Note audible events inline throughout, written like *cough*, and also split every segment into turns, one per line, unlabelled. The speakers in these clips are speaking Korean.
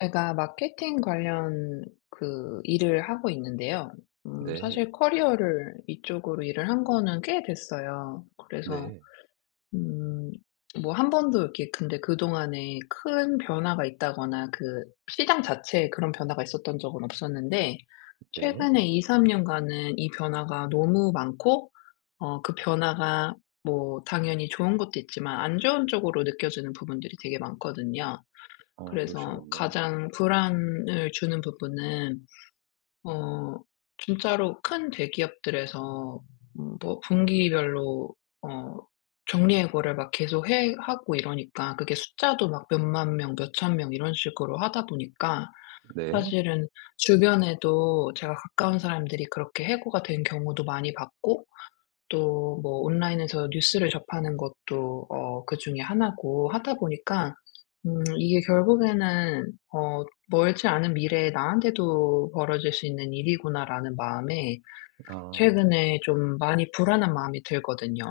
제가 마케팅 관련 그 일을 하고 있는데요.
네.
사실 커리어를 이쪽으로 일을 한 거는 꽤 됐어요. 그래서
네.
음 뭐 한 번도 이렇게 근데 그동안에 큰 변화가 있다거나 그 시장 자체에 그런 변화가 있었던 적은 없었는데,
네.
최근에 2-3 년간은 이 변화가 너무 많고, 그 변화가 뭐 당연히 좋은 것도 있지만 안 좋은 쪽으로 느껴지는 부분들이 되게 많거든요.
어
그래서
그러시군요.
가장 불안을 주는 부분은, 어 진짜로 큰 대기업들에서 뭐 분기별로 어 정리해고를 막 계속 해 하고 이러니까, 그게 숫자도 막 몇만 명, 몇천 명 이런 식으로 하다 보니까
네.
사실은 주변에도 제가 가까운 사람들이 그렇게 해고가 된 경우도 많이 봤고, 또 뭐 온라인에서 뉴스를 접하는 것도 그중에 하나고 하다 보니까, 이게 결국에는 어 '멀지 않은 미래에 나한테도 벌어질 수 있는 일이구나.'라는 마음에
아.
최근에 좀 많이 불안한 마음이 들거든요.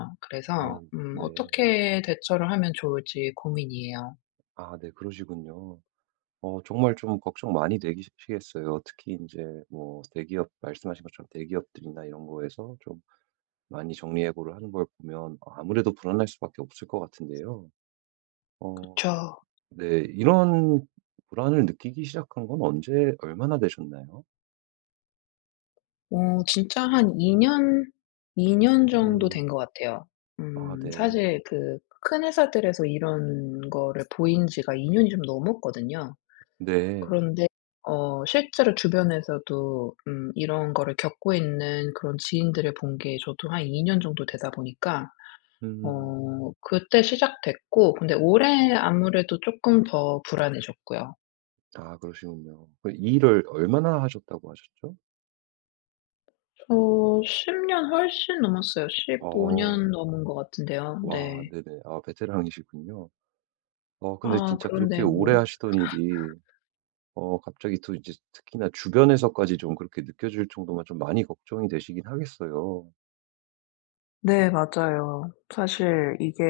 아
그래서
네.
어떻게 대처를 하면 좋을지 고민이에요.
아 네 그러시군요. 어 정말 좀 걱정 많이 되시겠어요. 특히 이제 뭐 대기업 말씀하신 것처럼 대기업들이나 이런 거에서 좀 많이 정리 해고를 하는 걸 보면 아무래도 불안할 수밖에 없을 것 같은데요. 어
그쵸.
네. 이런 불안을 느끼기 시작한 건 언제 얼마나 되셨나요?
진짜 한 2년이 년 정도
음.
된 것 같아요.
아 네.
사실 그 큰 회사들에서 이런 거를 보인 지가 2 년이 좀 넘었거든요.
네.
그런데 실제로 주변에서도 이런 거를 겪고 있는 그런 지인들을 본 게 저도 한 2년 정도 되다 보니까,
음.
그때 시작됐고, 근데 올해 아무래도 조금 더 불안해졌고요.
아 그러시군요. 그 이 일을 얼마나 하셨다고 하셨죠?
저 10년 훨씬 넘었어요. 15
어.
년 넘은 것 같은데요.
와
네.
네네. 아 베테랑이시군요. 어 근데
아
진짜 그렇게
그런데
오래
뭐,
하시던 일이 어 갑자기 또 이제 특히나 주변에서까지 좀 그렇게 느껴질 정도면 좀 많이 걱정이 되시긴 하겠어요.
네, 맞아요. 사실 이게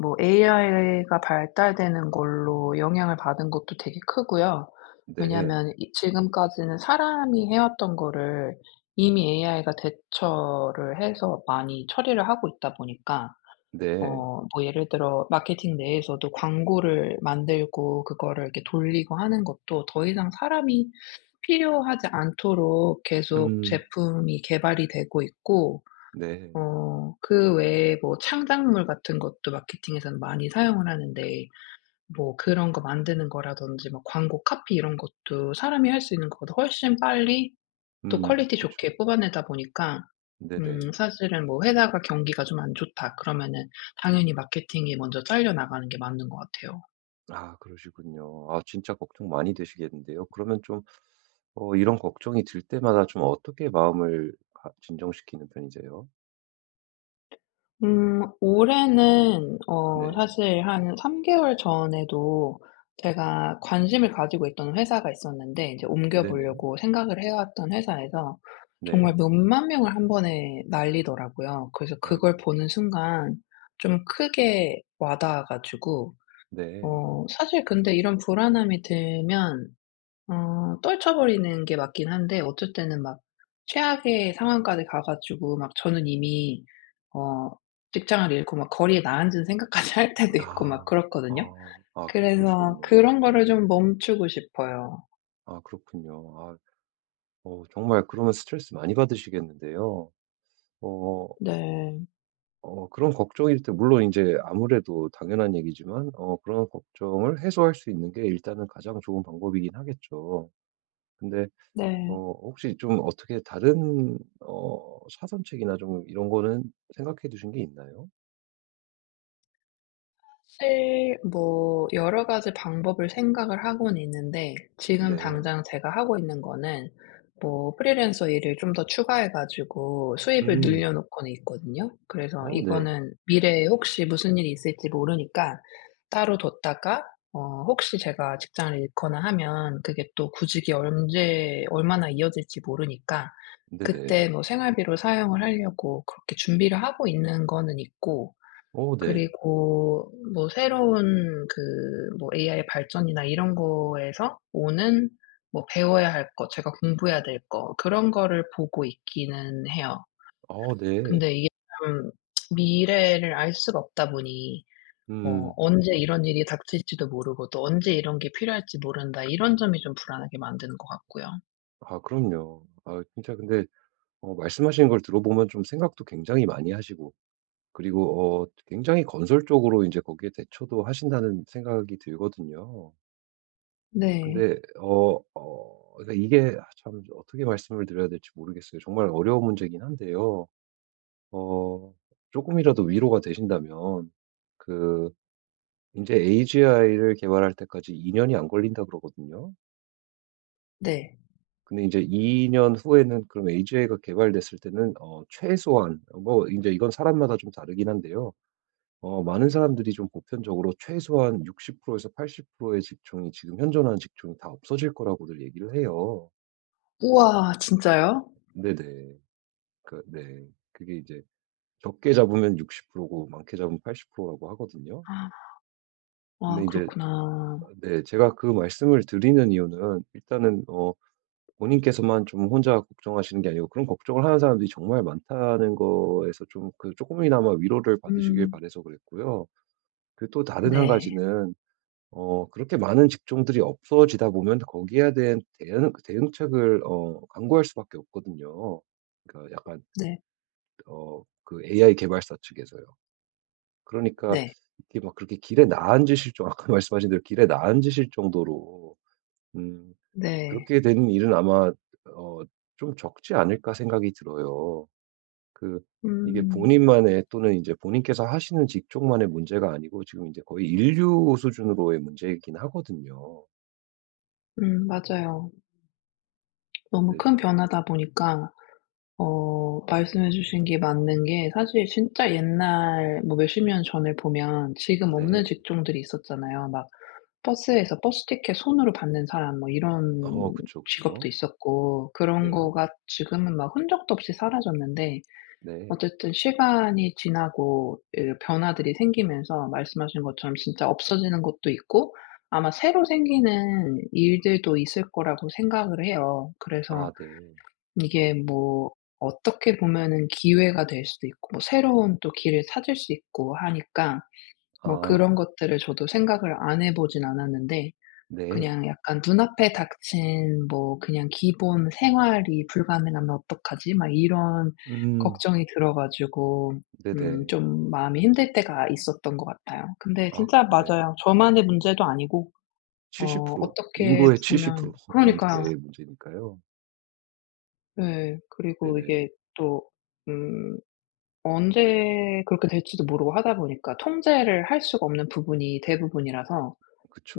뭐 AI가 발달되는 걸로 영향을 받은 것도 되게 크고요.
네.
왜냐하면 이 지금까지는 사람이 해왔던 거를 이미 AI가 대처를 해서 많이 처리를 하고 있다 보니까,
네.
뭐 예를 들어 마케팅 내에서도 광고를 만들고 그거를 이렇게 돌리고 하는 것도 더 이상 사람이 필요하지 않도록 계속
음.
제품이 개발이 되고 있고,
네.
그 외에 뭐 창작물 같은 것도 마케팅에서는 많이 사용을 하는데, 뭐 그런 거 만드는 거라든지 뭐 광고 카피 이런 것도 사람이 할 수 있는 것보다 훨씬 빨리, 또
음.
퀄리티
그쵸.
좋게 뽑아내다 보니까,
네네.
사실은 뭐 회사가 경기가 좀 안 좋다 그러면은 당연히 마케팅이 먼저 잘려 나가는 게 맞는 것 같아요.
아 그러시군요. 아 진짜 걱정 많이 되시겠는데요. 그러면 좀 어 이런 걱정이 들 때마다 좀 어떻게 마음을 가 진정시키는 편이세요?
올해는
네.
사실 한 3 개월 전에도 제가 관심을 가지고 있던 회사가 있었는데, 이제 옮겨
네네.
보려고 생각을 해 왔던 회사에서 정말
네.
몇만 명을 한 번에 날리더라고요. 그래서
아이고.
그걸 보는 순간 좀 크게 와 닿아 가지고,
네.
사실 근데 이런 불안함이 들면 떨쳐버리는 게 맞긴 한데, 어쩔 때는 막 최악의 상황까지 가 가지고 막 저는 이미 어 직장을 잃고 막 거리에 나앉은 생각까지 *laughs* 할 때도 있고 막
아.
그렇거든요.
아. 아
그래서
그러시군요.
그런
네.
거를 좀 멈추고 싶어요.
아 그렇군요. 아 어 정말 그러면 스트레스 많이 받으시겠는데요. 어
네.
어 그런 걱정일 때 물론 인제 아무래도 당연한 얘기지만 어 그런 걱정을 해소할 수 있는 게 일단은 가장 좋은 방법이긴 하겠죠. 근데 어
네.
혹시 좀 어떻게 다른 어 사전책이나 좀 이런 거는 생각해 두신 게 있나요?
사실 뭐 여러 가지 방법을 생각을 하고는 있는데, 지금
네.
당장 제가 하고 있는 거는 뭐 프리랜서 일을 좀 더 추가해 가지고 수입을 늘려
음.
놓고는 있거든요. 그래서
어 네.
이거는 미래에 혹시 무슨 일이 있을지 모르니까 따로 뒀다가, 혹시 제가 직장을 잃거나 하면 그게 또 구직이 언제 얼마나 이어질지 모르니까 그때
네네.
뭐 생활비로 사용을 하려고 그렇게 준비를 하고 있는 거는 있고,
어 네.
그리고 뭐 새로운 그 뭐 AI 발전이나 이런 거에서 오는 뭐 배워야 할 것, 제가 공부해야 될 거 그런 거를 보고 있기는 해요.
아 네.
근데 이게 참, 미래를 알 수가 없다 보니 뭐
음.
'언제 이런 일이 닥칠지도 모르고 또 언제 이런 게 필요할지 모른다.' 이런 점이 좀 불안하게 만드는 것 같고요.
아 그럼요. 아 진짜 근데 어 말씀하시는 걸 들어보면 좀 생각도 굉장히 많이 하시고, 그리고 어 굉장히 건설적으로 이제 거기에 대처도 하신다는 생각이 들거든요.
네.
근데 어 그러니까 이게 아 참 어떻게 말씀을 드려야 될지 모르겠어요. 정말 어려운 문제긴 한데요. 어 조금이라도 위로가 되신다면 그 이제 AGI를 개발할 때까지 2 년이 안 걸린다 그러거든요.
네.
근데 이제 이제2년 후에는 그럼 AGA 가 개발됐을 때는 어 최소한 뭐 이제 이건 사람마다 좀 다르긴 한데요. 어 많은 사람들이 좀 보편적으로 최소한 60% 에서 80%의 직종이 지금 현존하는 직종이 다 없어질 거라고들 얘기를 해요.
우와, 진짜요?
네네. 그 네. 그게 이제 적게 잡으면 60%고 많게 잡으면 80% 라고 하거든요. 근데
아
이제
그렇구나.
네 제가 그 말씀을 드리는 이유는 일단은 어 본인께서만 좀 혼자 걱정하시는 게 아니고 그런 걱정을 하는 사람들이 정말 많다는 거에서 좀 그 조금이나마 위로를 받으시길 바
음.
래서 그랬고요. 그 또 다른 한
네.
가지는 어 그렇게 많은 직종들이 없어지다 보면 거기에 대한 대응 그 대응책을 어 강구할 수밖에 없거든요. 그러니까 약간
네.
어 그 AI 개발사 측에서요. 그러니까
네.
이게 막 그렇게 길에 나앉으실 정 *laughs* 아까 말씀하신 대로 길에 나앉으실 정도로 음
네.
그렇게 되는 일은 아마 어 좀 적지 않을까 생각이 들어요. 그 이게
음.
본인만의 또는 이제 본인께서 하시는 직종만의 문제가 아니고 지금 이제 거의 인류 수준으로의 문제이긴 하거든요.
맞아요. 너무 큰
네네.
변화다 보니까, 말씀해 주신 게 맞는 게, 사실 진짜 옛날 뭐 몇십 년 전을 보면 지금 없는
네.
직종들이 있었잖아요. 막 버스에서 버스 티켓 손으로 받는 사람 뭐 이런
어 그쵸, 그쵸.
직업도 있었고, 그런
네.
거가 지금은 막 흔적도 없이 사라졌는데,
네.
어쨌든 시간이 지나고 그 변화들이 생기면서 말씀하신 것처럼 진짜 없어지는 것도 있고 아마 새로 생기는 일들도 있을 거라고 생각을 해요. 그래서
아 네.
이게 뭐, 어떻게 보면은 기회가 될 수도 있고 뭐 새로운 또 길을 찾을 수 있고 하니까, 뭐
아
그런 것들을 저도 생각을 안 해 보진 않았는데,
네.
그냥 약간 눈앞에 닥친 뭐 그냥 기본 생활이 불가능하면 어떡하지? 막 이런
음
걱정이 들어 가지고,
네네.
좀 마음이 힘들 때가 있었던 것 같아요. 근데
아
진짜
네.
맞아요. 저만의 문제도 아니고,
70%
어떻게
인구의
보면
70%
그러니까요.
넘게 문제니까요.
예. 그리고
네네.
이게 또 음 언제 그렇게 될지도 모르고 하다 보니까 통제를 할 수가 없는 부분이 대부분이라서,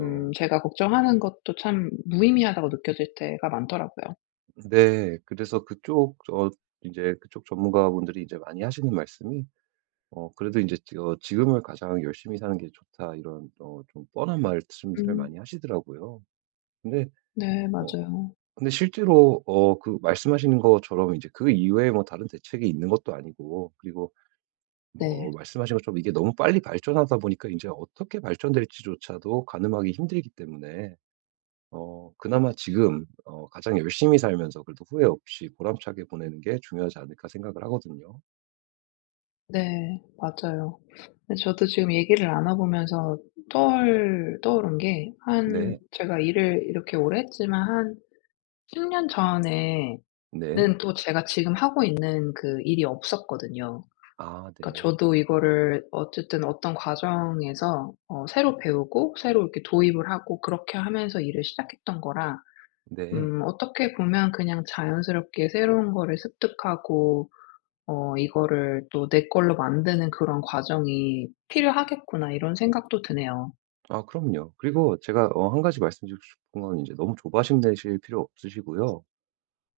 제가 걱정하는 것도 참 무의미하다고 느껴질 때가 많더라고요.
네. 그래서 그쪽 어 이제 그쪽 전문가분들이 이제 많이 하시는 말씀이 어 그래도 이제 지 어 "지금을 가장 열심히 사는 게 좋다." 이런 어 좀 뻔한 말씀들을
음.
많이 하시더라고요. 근데
네,
어
맞아요.
근데 실제로 어 그 말씀하시는 것처럼 이제 그 이외에 뭐 다른 대책이 있는 것도 아니고, 그리고 어
네.
말씀하신 것처럼 이게 너무 빨리 발전하다 보니까 이제 어떻게 발전될지조차도 가늠하기 힘들기 때문에 어 그나마 지금 어 가장 열심히 살면서 그래도 후회 없이 보람차게 보내는 게 중요하지 않을까 생각을 하거든요.
네, 맞아요. 근데 저도 지금 얘기를 나눠보면서 떠올 떠오른 게, 한
네.
제가 일을 이렇게 오래 했지만 한 10년 전에는
네.
또 제가 지금 하고 있는 그 일이 없었거든요.
아
그러니까
네.
저도 이거를 어쨌든 어떤 과정에서 새로 배우고 새로 이렇게 도입을 하고 그렇게 하면서 일을 시작했던 거라,
네.
어떻게 보면 그냥 자연스럽게 새로운 거를 습득하고 '이거를 또 내 걸로 만드는 그런 과정이 필요하겠구나.' 이런 생각도 드네요.
아 그럼요. 그리고 제가 어 한 가지 말씀드리고 싶은 건 이제 너무 조바심 내실 필요 없으시고요.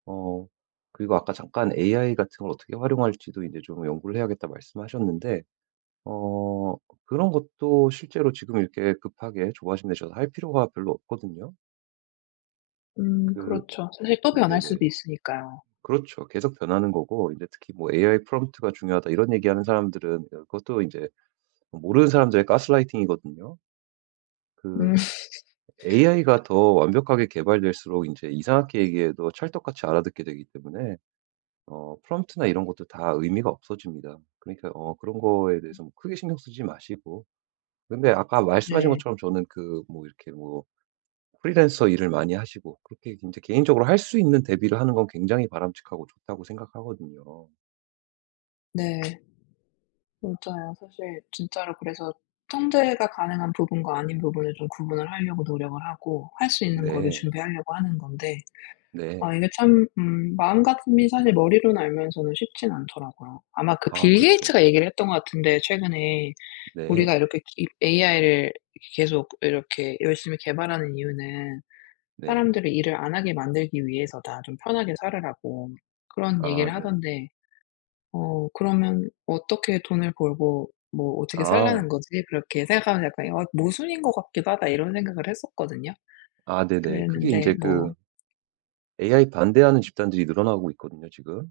어 그리고 아까 잠깐 AI 같은 걸 어떻게 활용할지도 이제 좀 연구를 해야겠다 말씀하셨는데 어 그런 것도 실제로 지금 이렇게 급하게 조바심 내셔서 할 필요가 별로 없거든요. 그
그렇죠. 사실 또 변할 수도
네네.
있으니까요.
그렇죠. 계속 변하는 거고 이제 특히 뭐 "AI 프롬프트가 중요하다." 이런 얘기하는 사람들은 어 그것도 이제 모르는 사람들의 가스라이팅이거든요.
음.
그
*laughs*
AI가 더 완벽하게 개발될수록 이제 이상하게 얘기해도 찰떡같이 알아듣게 되기 때문에 어 프롬프트나 이런 것도 다 의미가 없어집니다. 그러니까 어 그런 거에 대해서 뭐 크게 신경 쓰지 마시고, 근데 아까 말씀하신
네.
것처럼 저는 그 뭐 이렇게 뭐 프리랜서 일을 많이 하시고 그렇게 이제 개인적으로 할 수 있는 대비를 하는 건 굉장히 바람직하고 좋다고 생각하거든요.
네, 맞아요. 사실 진짜로, 그래서 통제가 가능한 부분과 아닌 부분을 좀 구분을 하려고 노력을 하고 할 수 있는 거를
네
준비하려고 하는 건데, 아
네.
이게 참, 마음가짐이 사실 머리로는 알면서는 쉽진 않더라고요. 아마 그
아
빌
그쵸.
게이츠가 얘기를 했던 것 같은데 최근에,
네.
우리가 이렇게 이 AI를 계속 이렇게 열심히 개발하는 이유는
네.
"사람들이 일을 안 하게 만들기 위해서다. 좀 편하게 살으라고." 그런
아
얘기를
네.
하던데, 그러면 어떻게 돈을 벌고 뭐 어떻게
아.
살라는 거지? 그렇게 생각하면 약간, '어 모순인 것 같기도 하다.' 이런 생각을 했었거든요.
아 네네. 그게
그랬는데
인제
뭐,
그 AI 반대하는 집단들이 늘어나고 있거든요 지금.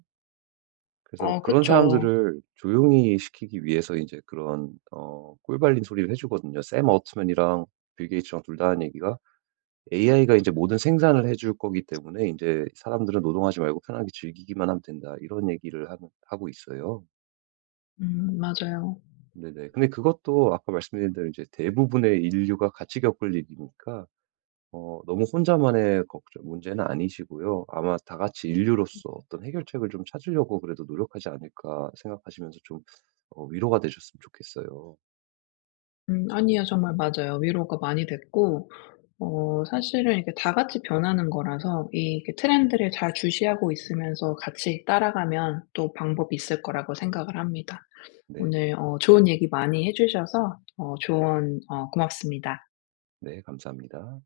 그래서 그런
그쵸.
사람들을 조용히 시키기 위해서 인제 그런 어 꿀발린 소리를 해 주거든요. 샘 올트먼이랑 빌 게이츠랑 둘 다한 얘기가 "AI가 인제 모든 생산을 해줄 거기 때문에 인제 사람들은 노동하지 말고 편하게 즐기기만 하면 된다." 이런 얘기를 하는 하고 있어요.
맞아요.
네네. 근데 그것도 아까 말씀드린 대로 인제 대부분의 인류가 같이 겪을 일이니까 어 너무 혼자만의 걱정 문제는 아니시고요. 아마 다 같이 인류로서 어떤 해결책을 좀 찾으려고 그래도 노력하지 않을까 생각하시면서 좀 어 위로가 되셨으면 좋겠어요.
아니요, 정말 맞아요. 위로가 많이 됐고, 사실은 이게 다 같이 변하는 거라서 이 이렇게 트렌드를 잘 주시하고 있으면서 같이 따라가면 또 방법이 있을 거라고 생각을 합니다.
네.
오늘 좋은 얘기 많이 해 주셔서 조언 고맙습니다.
네 감사합니다.